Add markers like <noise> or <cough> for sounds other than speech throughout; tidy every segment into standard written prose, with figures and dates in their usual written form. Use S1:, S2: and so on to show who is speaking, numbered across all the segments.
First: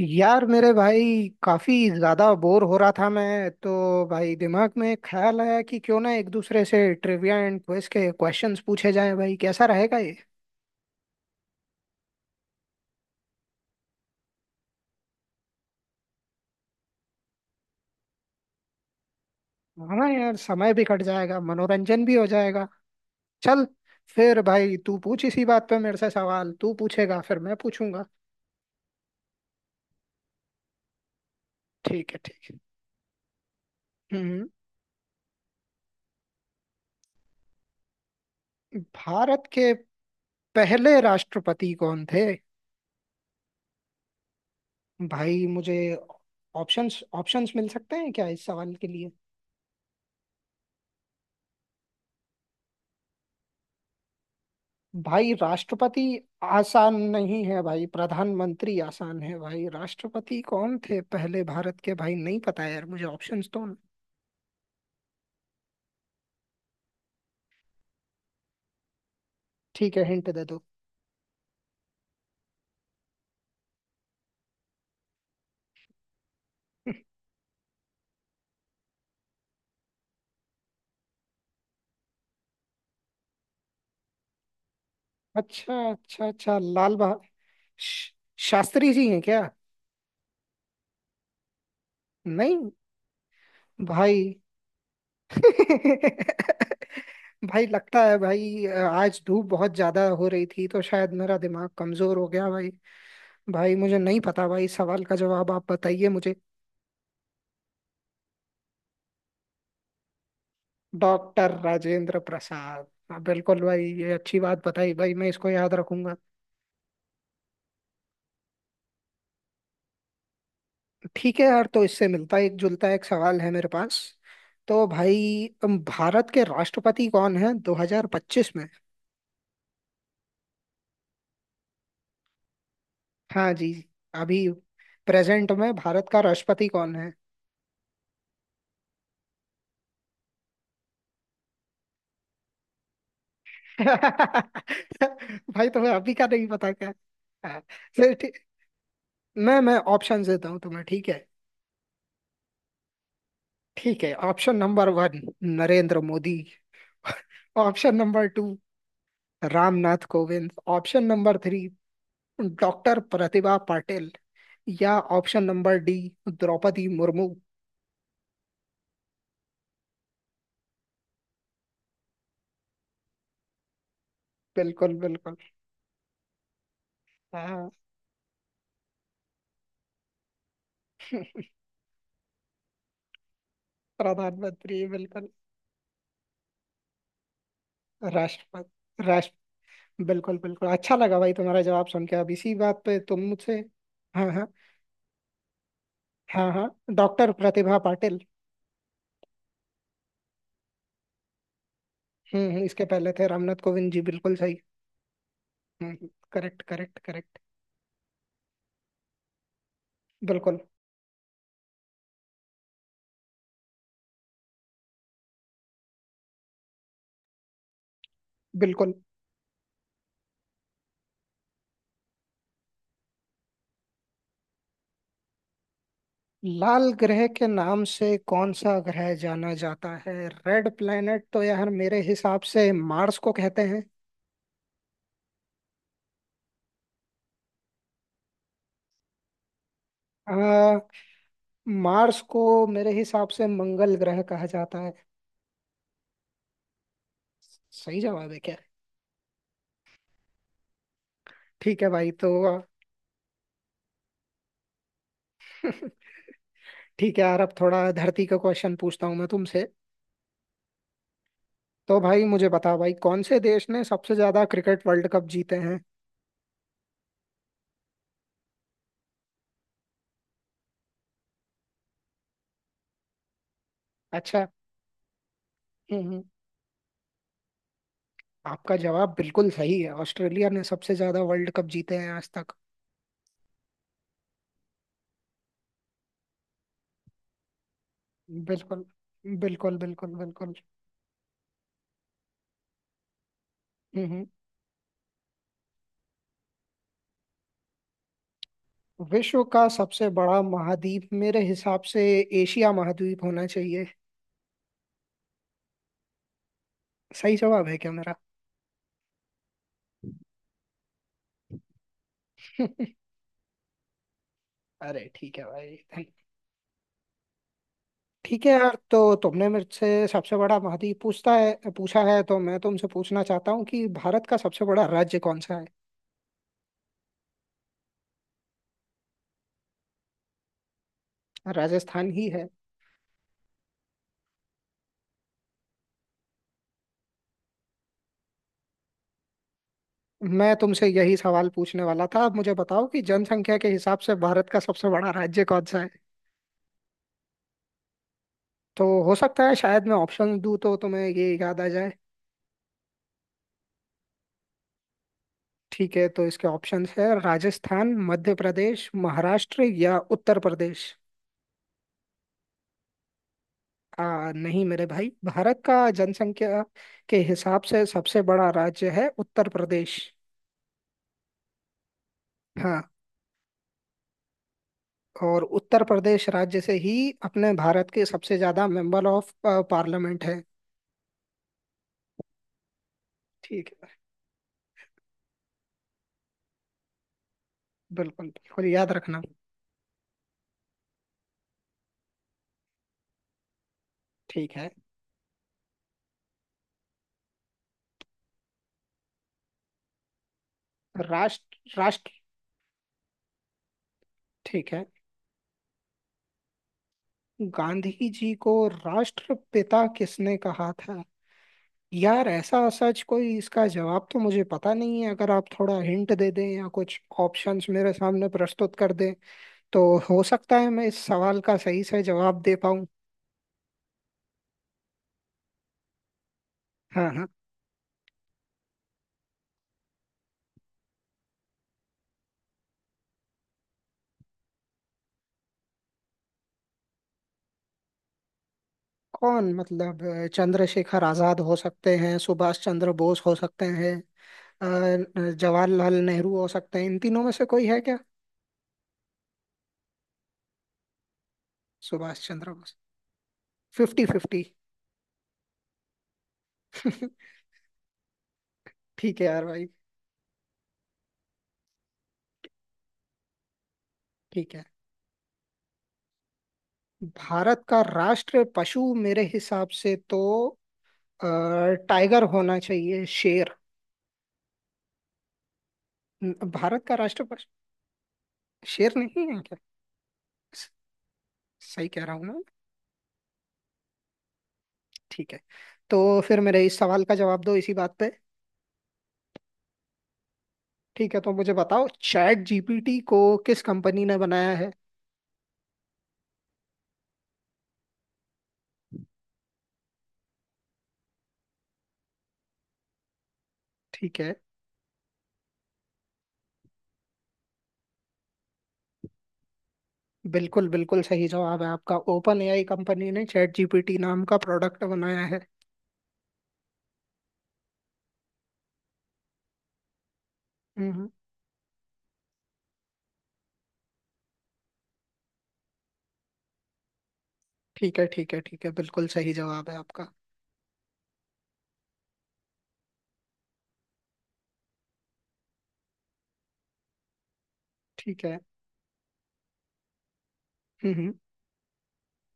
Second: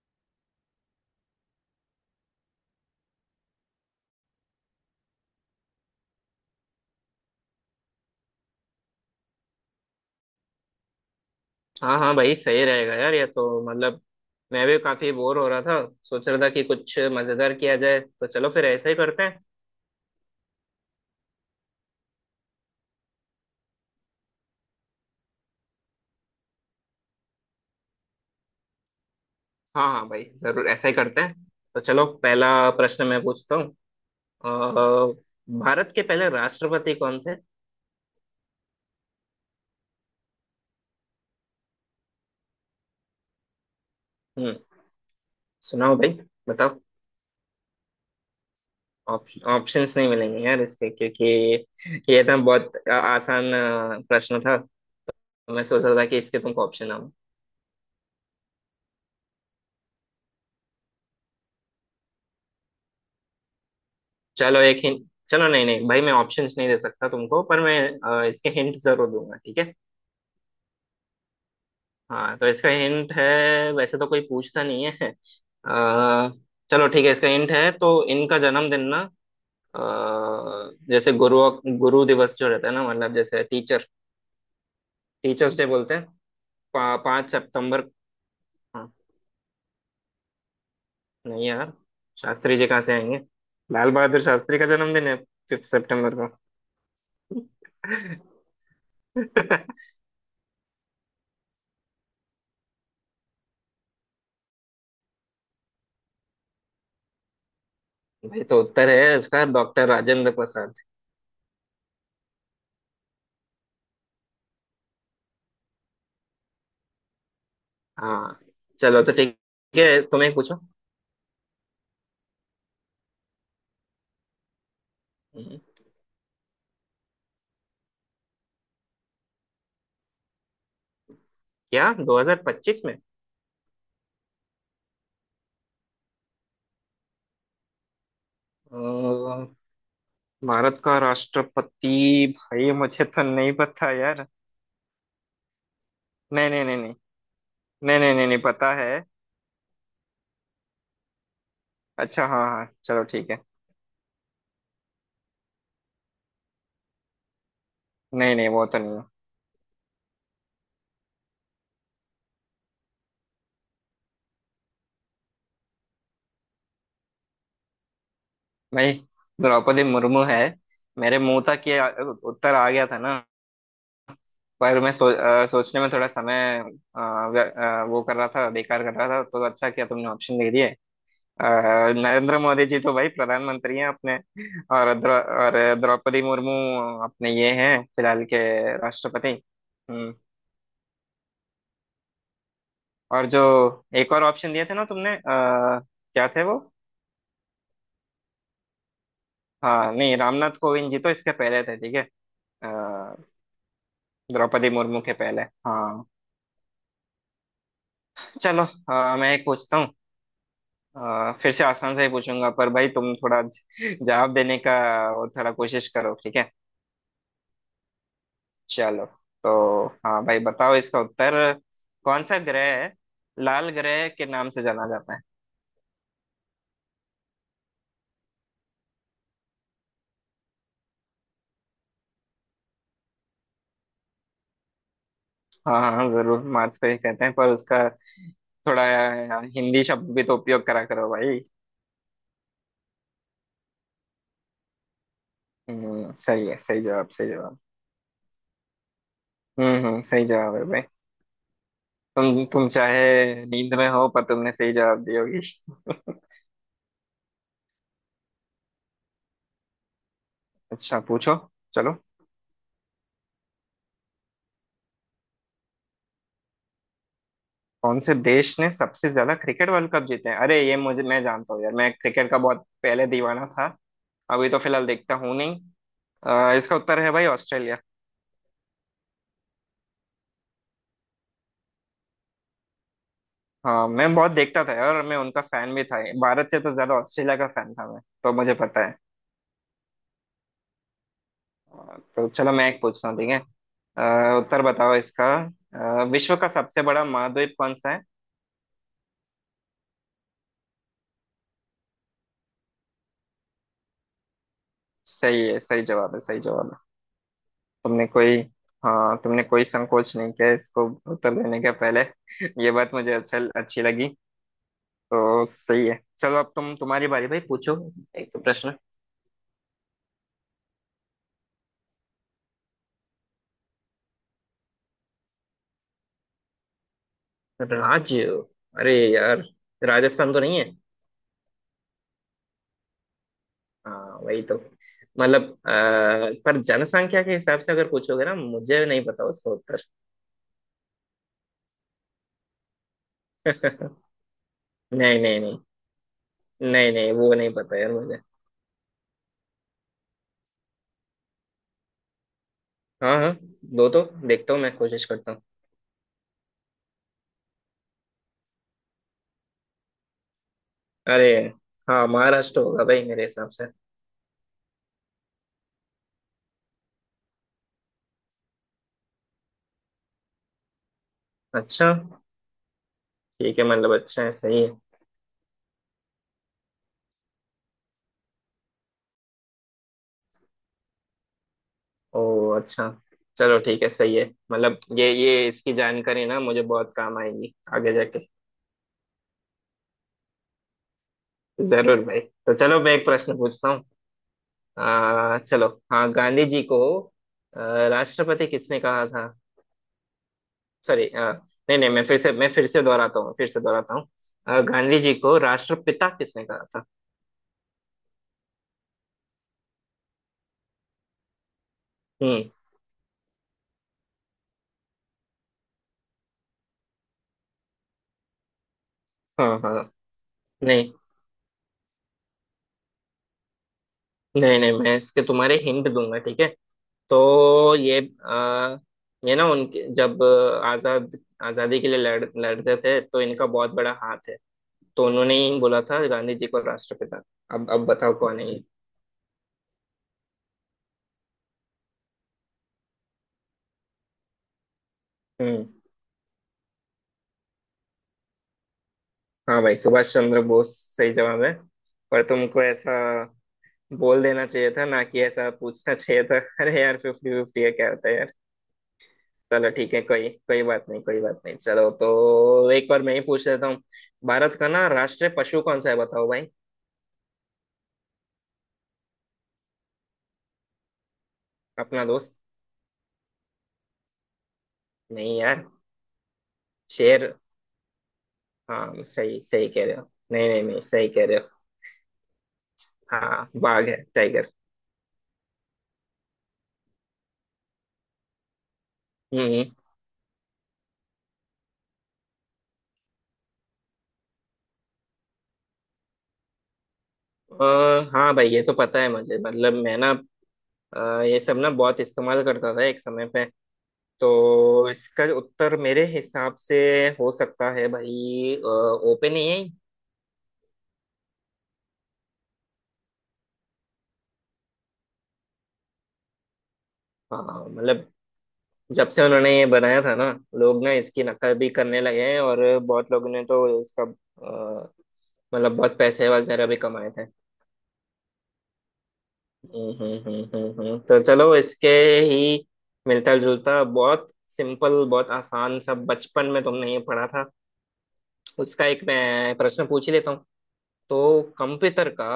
S1: यार मेरे भाई, काफी ज्यादा बोर हो रहा था मैं तो। भाई, दिमाग में ख्याल आया कि क्यों ना एक दूसरे से ट्रिविया एंड क्विज के क्वेश्चंस पूछे जाएं। भाई, कैसा रहेगा ये?
S2: हाँ हाँ भाई, सही रहेगा यार। ये तो मतलब मैं भी काफी बोर हो रहा था। सोच रहा था कि कुछ मजेदार किया जाए, तो चलो फिर ऐसा ही करते हैं।
S1: हाँ यार, समय भी कट जाएगा, मनोरंजन भी हो जाएगा। चल फिर भाई, तू पूछ इसी बात पे मेरे से सवाल। तू पूछेगा फिर मैं पूछूंगा।
S2: हाँ हाँ भाई, जरूर ऐसा ही करते हैं। तो चलो,
S1: ठीक है,
S2: पहला
S1: ठीक है।
S2: प्रश्न मैं पूछता हूँ।
S1: हम्म।
S2: अ, भारत के पहले राष्ट्रपति कौन थे?
S1: भारत के पहले राष्ट्रपति कौन थे?
S2: हम्म।
S1: भाई, मुझे
S2: सुनाओ भाई, बताओ।
S1: ऑप्शंस ऑप्शंस मिल सकते हैं क्या इस सवाल के लिए?
S2: ऑप्शंस नहीं मिलेंगे यार इसके, क्योंकि ये तो बहुत आसान प्रश्न था।
S1: भाई
S2: मैं सोच रहा
S1: राष्ट्रपति
S2: था कि इसके तुमको ऑप्शन
S1: आसान
S2: ना।
S1: नहीं है भाई। प्रधानमंत्री आसान है भाई। राष्ट्रपति कौन थे पहले भारत के? भाई, नहीं पता यार मुझे। ऑप्शंस तो।
S2: चलो एक हिंट। चलो नहीं नहीं भाई, मैं ऑप्शंस नहीं दे सकता तुमको, पर मैं इसके हिंट जरूर दूंगा, ठीक है।
S1: ठीक है, हिंट दे दो।
S2: हाँ, तो इसका हिंट है। वैसे तो कोई पूछता नहीं है। चलो ठीक
S1: <laughs>
S2: है, इसका हिंट है तो इनका जन्मदिन ना। अ, जैसे गुरु गुरु दिवस जो रहता है ना, मतलब जैसे टीचर्स डे
S1: अच्छा
S2: बोलते हैं।
S1: अच्छा अच्छा,
S2: 5 सितंबर।
S1: श-
S2: हाँ।
S1: शास्त्री जी हैं क्या?
S2: नहीं यार, शास्त्री जी
S1: नहीं
S2: कहाँ से आएंगे। लाल
S1: भाई।
S2: बहादुर शास्त्री का जन्मदिन है 5 सितंबर
S1: <laughs>
S2: को।
S1: भाई लगता है भाई, आज धूप बहुत
S2: <laughs>
S1: ज्यादा हो रही थी तो शायद मेरा दिमाग कमजोर हो गया भाई। भाई, मुझे नहीं पता भाई। सवाल का जवाब आप बताइए मुझे।
S2: भाई, तो उत्तर है इसका डॉक्टर राजेंद्र प्रसाद।
S1: डॉक्टर राजेंद्र प्रसाद, हाँ, बिल्कुल भाई। ये अच्छी बात बताई भाई, मैं इसको याद रखूंगा।
S2: हाँ, चलो तो ठीक है, तुम्हें पूछो।
S1: ठीक है यार, तो इससे मिलता एक जुलता एक सवाल है मेरे पास। तो भाई,
S2: हम्म,
S1: भारत के राष्ट्रपति कौन है 2025 में?
S2: क्या 2025 में
S1: हाँ जी। अभी प्रेजेंट में भारत का राष्ट्रपति कौन है?
S2: अ, भारत का राष्ट्रपति? भाई मुझे तो नहीं पता यार।
S1: <laughs> भाई, तुम्हें अभी का नहीं
S2: नहीं नहीं
S1: पता
S2: नहीं
S1: क्या?
S2: नहीं।
S1: हाँ।
S2: नहीं
S1: चलो,
S2: नहीं नहीं, नहीं पता है।
S1: मैं ऑप्शन देता हूँ तुम्हें, ठीक है?
S2: अच्छा, हाँ हाँ, चलो ठीक है।
S1: ठीक है, option number one, Narendra Modi. <laughs> Option number
S2: नहीं
S1: टू,
S2: नहीं, वो तो नहीं है।
S1: Ramnath Kovind. Option number three, doctor Pratibha Patil. या option number D, Draupadi Murmu.
S2: भाई, द्रौपदी मुर्मू है। मेरे मुंह तक ये उत्तर आ गया था ना। पर मैं
S1: बिल्कुल बिल्कुल,
S2: सोचने में थोड़ा समय
S1: हाँ।
S2: वो कर रहा था, बेकार कर रहा था। तो अच्छा किया तुमने ऑप्शन दे दिए। अ,
S1: <laughs>
S2: नरेंद्र मोदी जी तो भाई प्रधानमंत्री हैं अपने।
S1: प्रधानमंत्री,
S2: और
S1: बिल्कुल।
S2: द्रौपदी मुर्मू अपने ये हैं फिलहाल के
S1: राष्ट्रपति
S2: राष्ट्रपति।
S1: राष्ट्र
S2: हम्म।
S1: बिल्कुल बिल्कुल। अच्छा लगा भाई तुम्हारा जवाब सुन के। अब इसी बात पे तुम
S2: और जो
S1: मुझसे।
S2: एक और
S1: हाँ हाँ,
S2: ऑप्शन दिए थे ना तुमने, क्या थे
S1: हाँ
S2: वो?
S1: हाँ, डॉक्टर प्रतिभा पाटिल।
S2: हाँ नहीं, रामनाथ कोविंद जी तो इसके पहले थे, ठीक है।
S1: इसके पहले
S2: अ,
S1: थे रामनाथ कोविंद जी, बिल्कुल सही।
S2: द्रौपदी मुर्मू के पहले। हाँ।
S1: करेक्ट करेक्ट करेक्ट,
S2: चलो मैं एक पूछता हूँ।
S1: बिल्कुल
S2: फिर से आसान से ही पूछूंगा, पर भाई तुम थोड़ा जवाब देने का वो थोड़ा कोशिश करो, ठीक है।
S1: बिल्कुल।
S2: चलो। तो हाँ भाई, बताओ इसका उत्तर। कौन सा ग्रह है लाल ग्रह के नाम से जाना जाता है?
S1: लाल ग्रह के नाम से कौन सा ग्रह जाना जाता है? रेड प्लेनेट तो यार मेरे हिसाब से मार्स को कहते हैं।
S2: हाँ हाँ हाँ, जरूर मार्स को ही कहते हैं, पर उसका थोड़ा हिंदी शब्द भी तो उपयोग
S1: आ,
S2: करा करो भाई।
S1: मार्स को मेरे हिसाब से मंगल ग्रह कहा जाता है।
S2: सही है, सही जवाब, सही जवाब।
S1: सही जवाब है क्या?
S2: सही जवाब है भाई।
S1: ठीक है भाई, तो
S2: तुम तुम चाहे नींद में हो, पर तुमने सही जवाब दी होगी।
S1: <laughs>
S2: <laughs>
S1: ठीक है यार, अब थोड़ा धरती का क्वेश्चन पूछता हूँ मैं तुमसे।
S2: अच्छा, पूछो। चलो।
S1: तो भाई मुझे बता भाई, कौन से देश ने सबसे ज्यादा क्रिकेट वर्ल्ड कप जीते हैं?
S2: कौन से देश ने सबसे ज्यादा क्रिकेट वर्ल्ड कप जीते हैं? अरे, ये मुझे मैं जानता हूँ यार, मैं क्रिकेट का बहुत पहले दीवाना था।
S1: अच्छा।
S2: अभी तो फिलहाल देखता हूँ नहीं।
S1: हम्म हम्म,
S2: इसका उत्तर है भाई ऑस्ट्रेलिया।
S1: आपका जवाब बिल्कुल सही है। ऑस्ट्रेलिया ने सबसे ज्यादा वर्ल्ड कप जीते हैं आज तक।
S2: हाँ, मैं बहुत देखता था, और मैं उनका फैन भी था। भारत से तो ज्यादा ऑस्ट्रेलिया का फैन था मैं, तो मुझे
S1: बिल्कुल
S2: पता है।
S1: बिल्कुल, बिल्कुल बिल्कुल।
S2: तो चलो मैं एक पूछता हूँ, ठीक है।
S1: हम्म।
S2: उत्तर बताओ इसका। विश्व का सबसे बड़ा महाद्वीप कौन सा है?
S1: विश्व का सबसे बड़ा महाद्वीप मेरे हिसाब से एशिया महाद्वीप होना चाहिए।
S2: सही है, सही जवाब है, सही जवाब है।
S1: सही जवाब है क्या
S2: तुमने
S1: मेरा?
S2: कोई हाँ, तुमने कोई संकोच नहीं किया इसको उत्तर देने के पहले। <laughs> ये बात मुझे
S1: <laughs>
S2: अच्छी लगी।
S1: अरे ठीक है
S2: तो
S1: भाई।
S2: सही
S1: <laughs>
S2: है, चलो। अब तुम्हारी बारी भाई, पूछो एक
S1: ठीक है
S2: प्रश्न।
S1: यार, तो तुमने मेरे से सबसे बड़ा महाद्वीप पूछता है पूछा है, तो मैं तुमसे पूछना चाहता हूँ कि भारत का सबसे बड़ा राज्य कौन सा है।
S2: राज्य? अरे यार, राजस्थान तो नहीं है।
S1: राजस्थान ही है।
S2: हाँ वही तो। मतलब पर जनसंख्या के हिसाब से अगर पूछोगे ना, मुझे नहीं पता उसका उत्तर।
S1: मैं तुमसे यही सवाल पूछने वाला था। अब मुझे बताओ कि जनसंख्या के हिसाब से भारत का सबसे बड़ा
S2: नहीं नहीं
S1: राज्य
S2: नहीं
S1: कौन सा है?
S2: नहीं, नहीं वो नहीं पता यार मुझे।
S1: तो हो सकता है शायद मैं ऑप्शन दूं तो तुम्हें ये याद आ जाए।
S2: हाँ हाँ, दो तो, देखता हूँ मैं कोशिश करता हूँ।
S1: ठीक है, तो इसके ऑप्शंस है, राजस्थान, मध्य प्रदेश, महाराष्ट्र या उत्तर प्रदेश।
S2: अरे, हाँ महाराष्ट्र होगा भाई मेरे हिसाब से।
S1: नहीं मेरे भाई, भारत का जनसंख्या के हिसाब से सबसे बड़ा राज्य है उत्तर प्रदेश।
S2: अच्छा।
S1: हाँ।
S2: ठीक है, मतलब अच्छा है, सही है।
S1: और उत्तर प्रदेश राज्य से ही अपने भारत के सबसे ज्यादा मेंबर ऑफ पार्लियामेंट है।
S2: ओ अच्छा, चलो
S1: ठीक
S2: ठीक है,
S1: है।
S2: सही है। मतलब ये इसकी जानकारी ना मुझे बहुत काम आएगी आगे जाके।
S1: बिल्कुल बिल्कुल, याद रखना।
S2: जरूर भाई। तो चलो मैं एक प्रश्न पूछता हूँ।
S1: ठीक है।
S2: चलो हाँ, गांधी जी को आ, राष्ट्रपति किसने कहा था? सॉरी,
S1: राष्ट्र
S2: नहीं नहीं,
S1: राष्ट्र
S2: मैं फिर से दोहराता हूँ।
S1: ठीक है।
S2: गांधी जी को राष्ट्रपिता किसने कहा था?
S1: गांधी जी को राष्ट्रपिता किसने कहा था? यार,
S2: हम्म।
S1: ऐसा सच कोई इसका जवाब तो मुझे पता नहीं है। अगर आप थोड़ा हिंट दे दें या कुछ ऑप्शंस मेरे सामने प्रस्तुत कर दें,
S2: हाँ हाँ,
S1: तो हो सकता है मैं
S2: नहीं
S1: इस सवाल का सही से जवाब दे पाऊं।
S2: नहीं नहीं, मैं इसके तुम्हारे हिंट दूंगा, ठीक है।
S1: हाँ हाँ।
S2: तो ये आ, ये ना उनके जब आजादी के लिए लड़ते थे, तो इनका बहुत बड़ा हाथ है। तो उन्होंने ही बोला था गांधी जी को राष्ट्रपिता। अब बताओ कौन है ये।
S1: कौन मतलब, चंद्रशेखर आजाद हो सकते हैं, सुभाष चंद्र बोस हो सकते हैं,
S2: हम्म
S1: जवाहरलाल नेहरू हो सकते हैं। इन तीनों में से कोई है क्या?
S2: हाँ भाई, सुभाष चंद्र बोस। सही जवाब है। पर
S1: सुभाष चंद्र
S2: तुमको
S1: बोस।
S2: ऐसा
S1: फिफ्टी
S2: बोल
S1: फिफ्टी।
S2: देना चाहिए था ना, कि ऐसा पूछना चाहिए था। <laughs> अरे यार,
S1: <laughs>
S2: फिफ्टी फिफ्टी है क्या होता है यार।
S1: ठीक है यार भाई,
S2: चलो ठीक है, कोई कोई बात नहीं, कोई बात नहीं। चलो तो एक बार मैं ही पूछ लेता हूँ।
S1: ठीक
S2: भारत
S1: है।
S2: का ना राष्ट्रीय पशु कौन सा है, बताओ भाई।
S1: भारत का राष्ट्र पशु मेरे हिसाब से तो अ,
S2: अपना
S1: टाइगर
S2: दोस्त।
S1: होना चाहिए, शेर।
S2: नहीं यार।
S1: भारत का
S2: शेर?
S1: राष्ट्र पशु शेर
S2: हाँ,
S1: नहीं है
S2: सही
S1: क्या?
S2: सही कह रहे हो, नहीं नहीं
S1: स-
S2: नहीं, सही कह रहे हो।
S1: सही कह रहा हूँ ना?
S2: हाँ, बाघ है, टाइगर।
S1: ठीक है, तो फिर मेरे इस सवाल का जवाब दो इसी बात पे।
S2: हम्म
S1: ठीक है, तो मुझे बताओ चैट जीपीटी को किस कंपनी ने बनाया है?
S2: अ, हाँ भाई, ये तो पता है मुझे, मतलब मैं ना ये सब ना बहुत इस्तेमाल करता था एक समय पे।
S1: ठीक है।
S2: तो इसका उत्तर मेरे हिसाब से हो सकता है भाई ओपन ही है।
S1: बिल्कुल बिल्कुल सही जवाब है आपका। ओपन एआई कंपनी ने चैट जीपीटी नाम का प्रोडक्ट बनाया है।
S2: हाँ मतलब जब से उन्होंने ये बनाया था ना, लोग ना
S1: हम्म।
S2: इसकी नकल भी करने लगे हैं। और बहुत लोगों ने तो इसका मतलब बहुत पैसे वगैरह भी कमाए थे।
S1: ठीक है ठीक है ठीक है, बिल्कुल सही जवाब है आपका।
S2: तो चलो इसके ही मिलता जुलता, बहुत सिंपल, बहुत आसान सा, बचपन में तुमने ये पढ़ा था
S1: ठीक है।
S2: उसका एक मैं प्रश्न पूछ ही लेता हूँ।
S1: हम्म हम्म।
S2: तो कंप्यूटर का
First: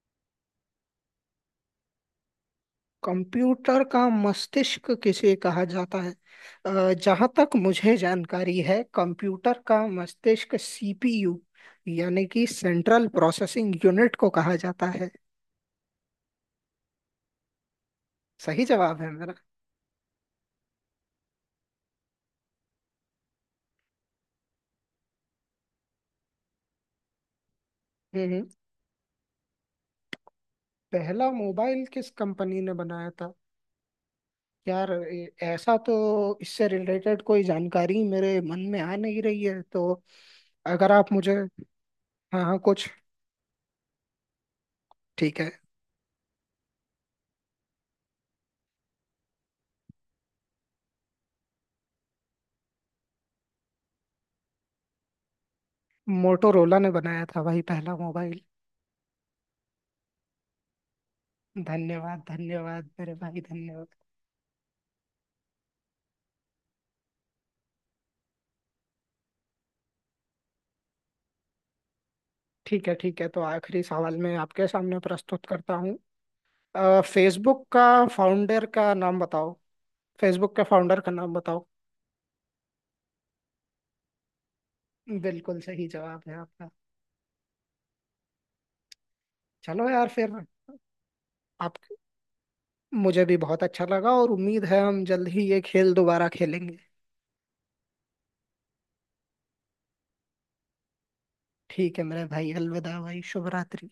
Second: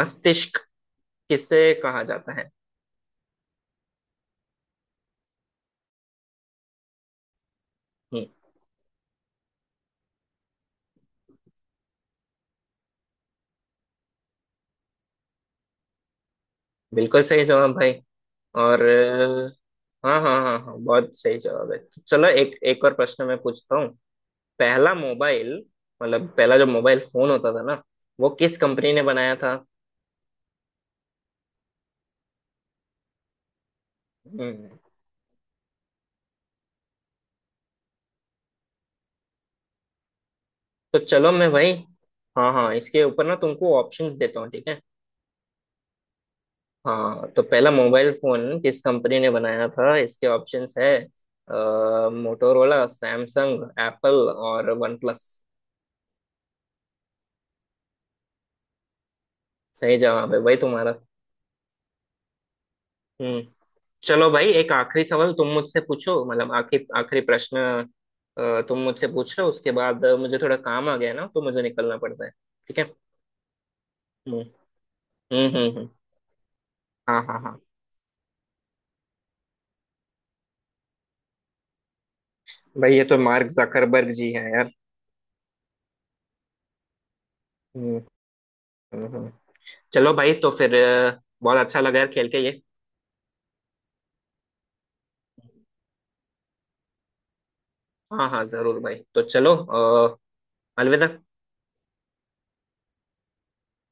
S2: मस्तिष्क किसे कहा जाता है?
S1: कंप्यूटर का मस्तिष्क किसे कहा जाता है? जहाँ तक मुझे
S2: हम्म।
S1: जानकारी है, कंप्यूटर का मस्तिष्क सीपीयू यानी कि सेंट्रल प्रोसेसिंग यूनिट को कहा जाता है।
S2: बिल्कुल सही जवाब भाई।
S1: सही
S2: और
S1: जवाब है मेरा?
S2: हाँ हाँ हाँ हाँ, बहुत सही जवाब है। चलो एक एक और प्रश्न मैं पूछता हूँ। पहला मोबाइल, मतलब पहला जो मोबाइल फोन होता था ना, वो
S1: हम्म।
S2: किस कंपनी ने बनाया था?
S1: पहला मोबाइल किस कंपनी ने बनाया था?
S2: हम्म।
S1: यार, ऐसा तो इससे रिलेटेड कोई जानकारी मेरे मन में आ नहीं रही है, तो अगर
S2: तो
S1: आप
S2: चलो
S1: मुझे।
S2: मैं भाई,
S1: हाँ
S2: हाँ
S1: हाँ,
S2: हाँ,
S1: कुछ।
S2: इसके ऊपर ना तुमको ऑप्शंस देता हूँ, ठीक है।
S1: ठीक है।
S2: हाँ, तो पहला मोबाइल फोन किस कंपनी ने बनाया था, इसके ऑप्शंस है मोटोरोला, सैमसंग, एप्पल और वन प्लस।
S1: मोटोरोला ने बनाया था भाई, पहला मोबाइल।
S2: सही जवाब है भाई तुम्हारा।
S1: धन्यवाद धन्यवाद मेरे भाई,
S2: हम्म।
S1: धन्यवाद।
S2: चलो भाई, एक आखिरी सवाल तुम मुझसे पूछो, मतलब आखिरी आखिरी प्रश्न। तुम मुझसे पूछ लो, उसके बाद मुझे थोड़ा काम आ गया ना, तो मुझे निकलना पड़ता है। ठीक है।
S1: ठीक है ठीक है, तो आखिरी सवाल मैं
S2: हम्म
S1: आपके सामने प्रस्तुत
S2: हम्म
S1: करता
S2: हम्म हम्म।
S1: हूँ।
S2: हाँ हाँ हाँ।
S1: फेसबुक का फाउंडर का नाम बताओ फेसबुक के फाउंडर का नाम बताओ।
S2: भाई, ये तो मार्क जकरबर्ग जी हैं यार।
S1: बिल्कुल सही जवाब है आपका।
S2: हम्म। हम्म
S1: चलो यार
S2: चलो
S1: फिर।
S2: भाई, तो फिर बहुत
S1: आप।
S2: अच्छा लगा यार खेल के ये।
S1: मुझे भी बहुत अच्छा लगा और उम्मीद है हम जल्द ही ये खेल दोबारा खेलेंगे।
S2: हाँ हाँ, जरूर भाई, तो चलो अ, अलविदा।
S1: ठीक है मेरे भाई, अलविदा भाई, शुभ रात्रि।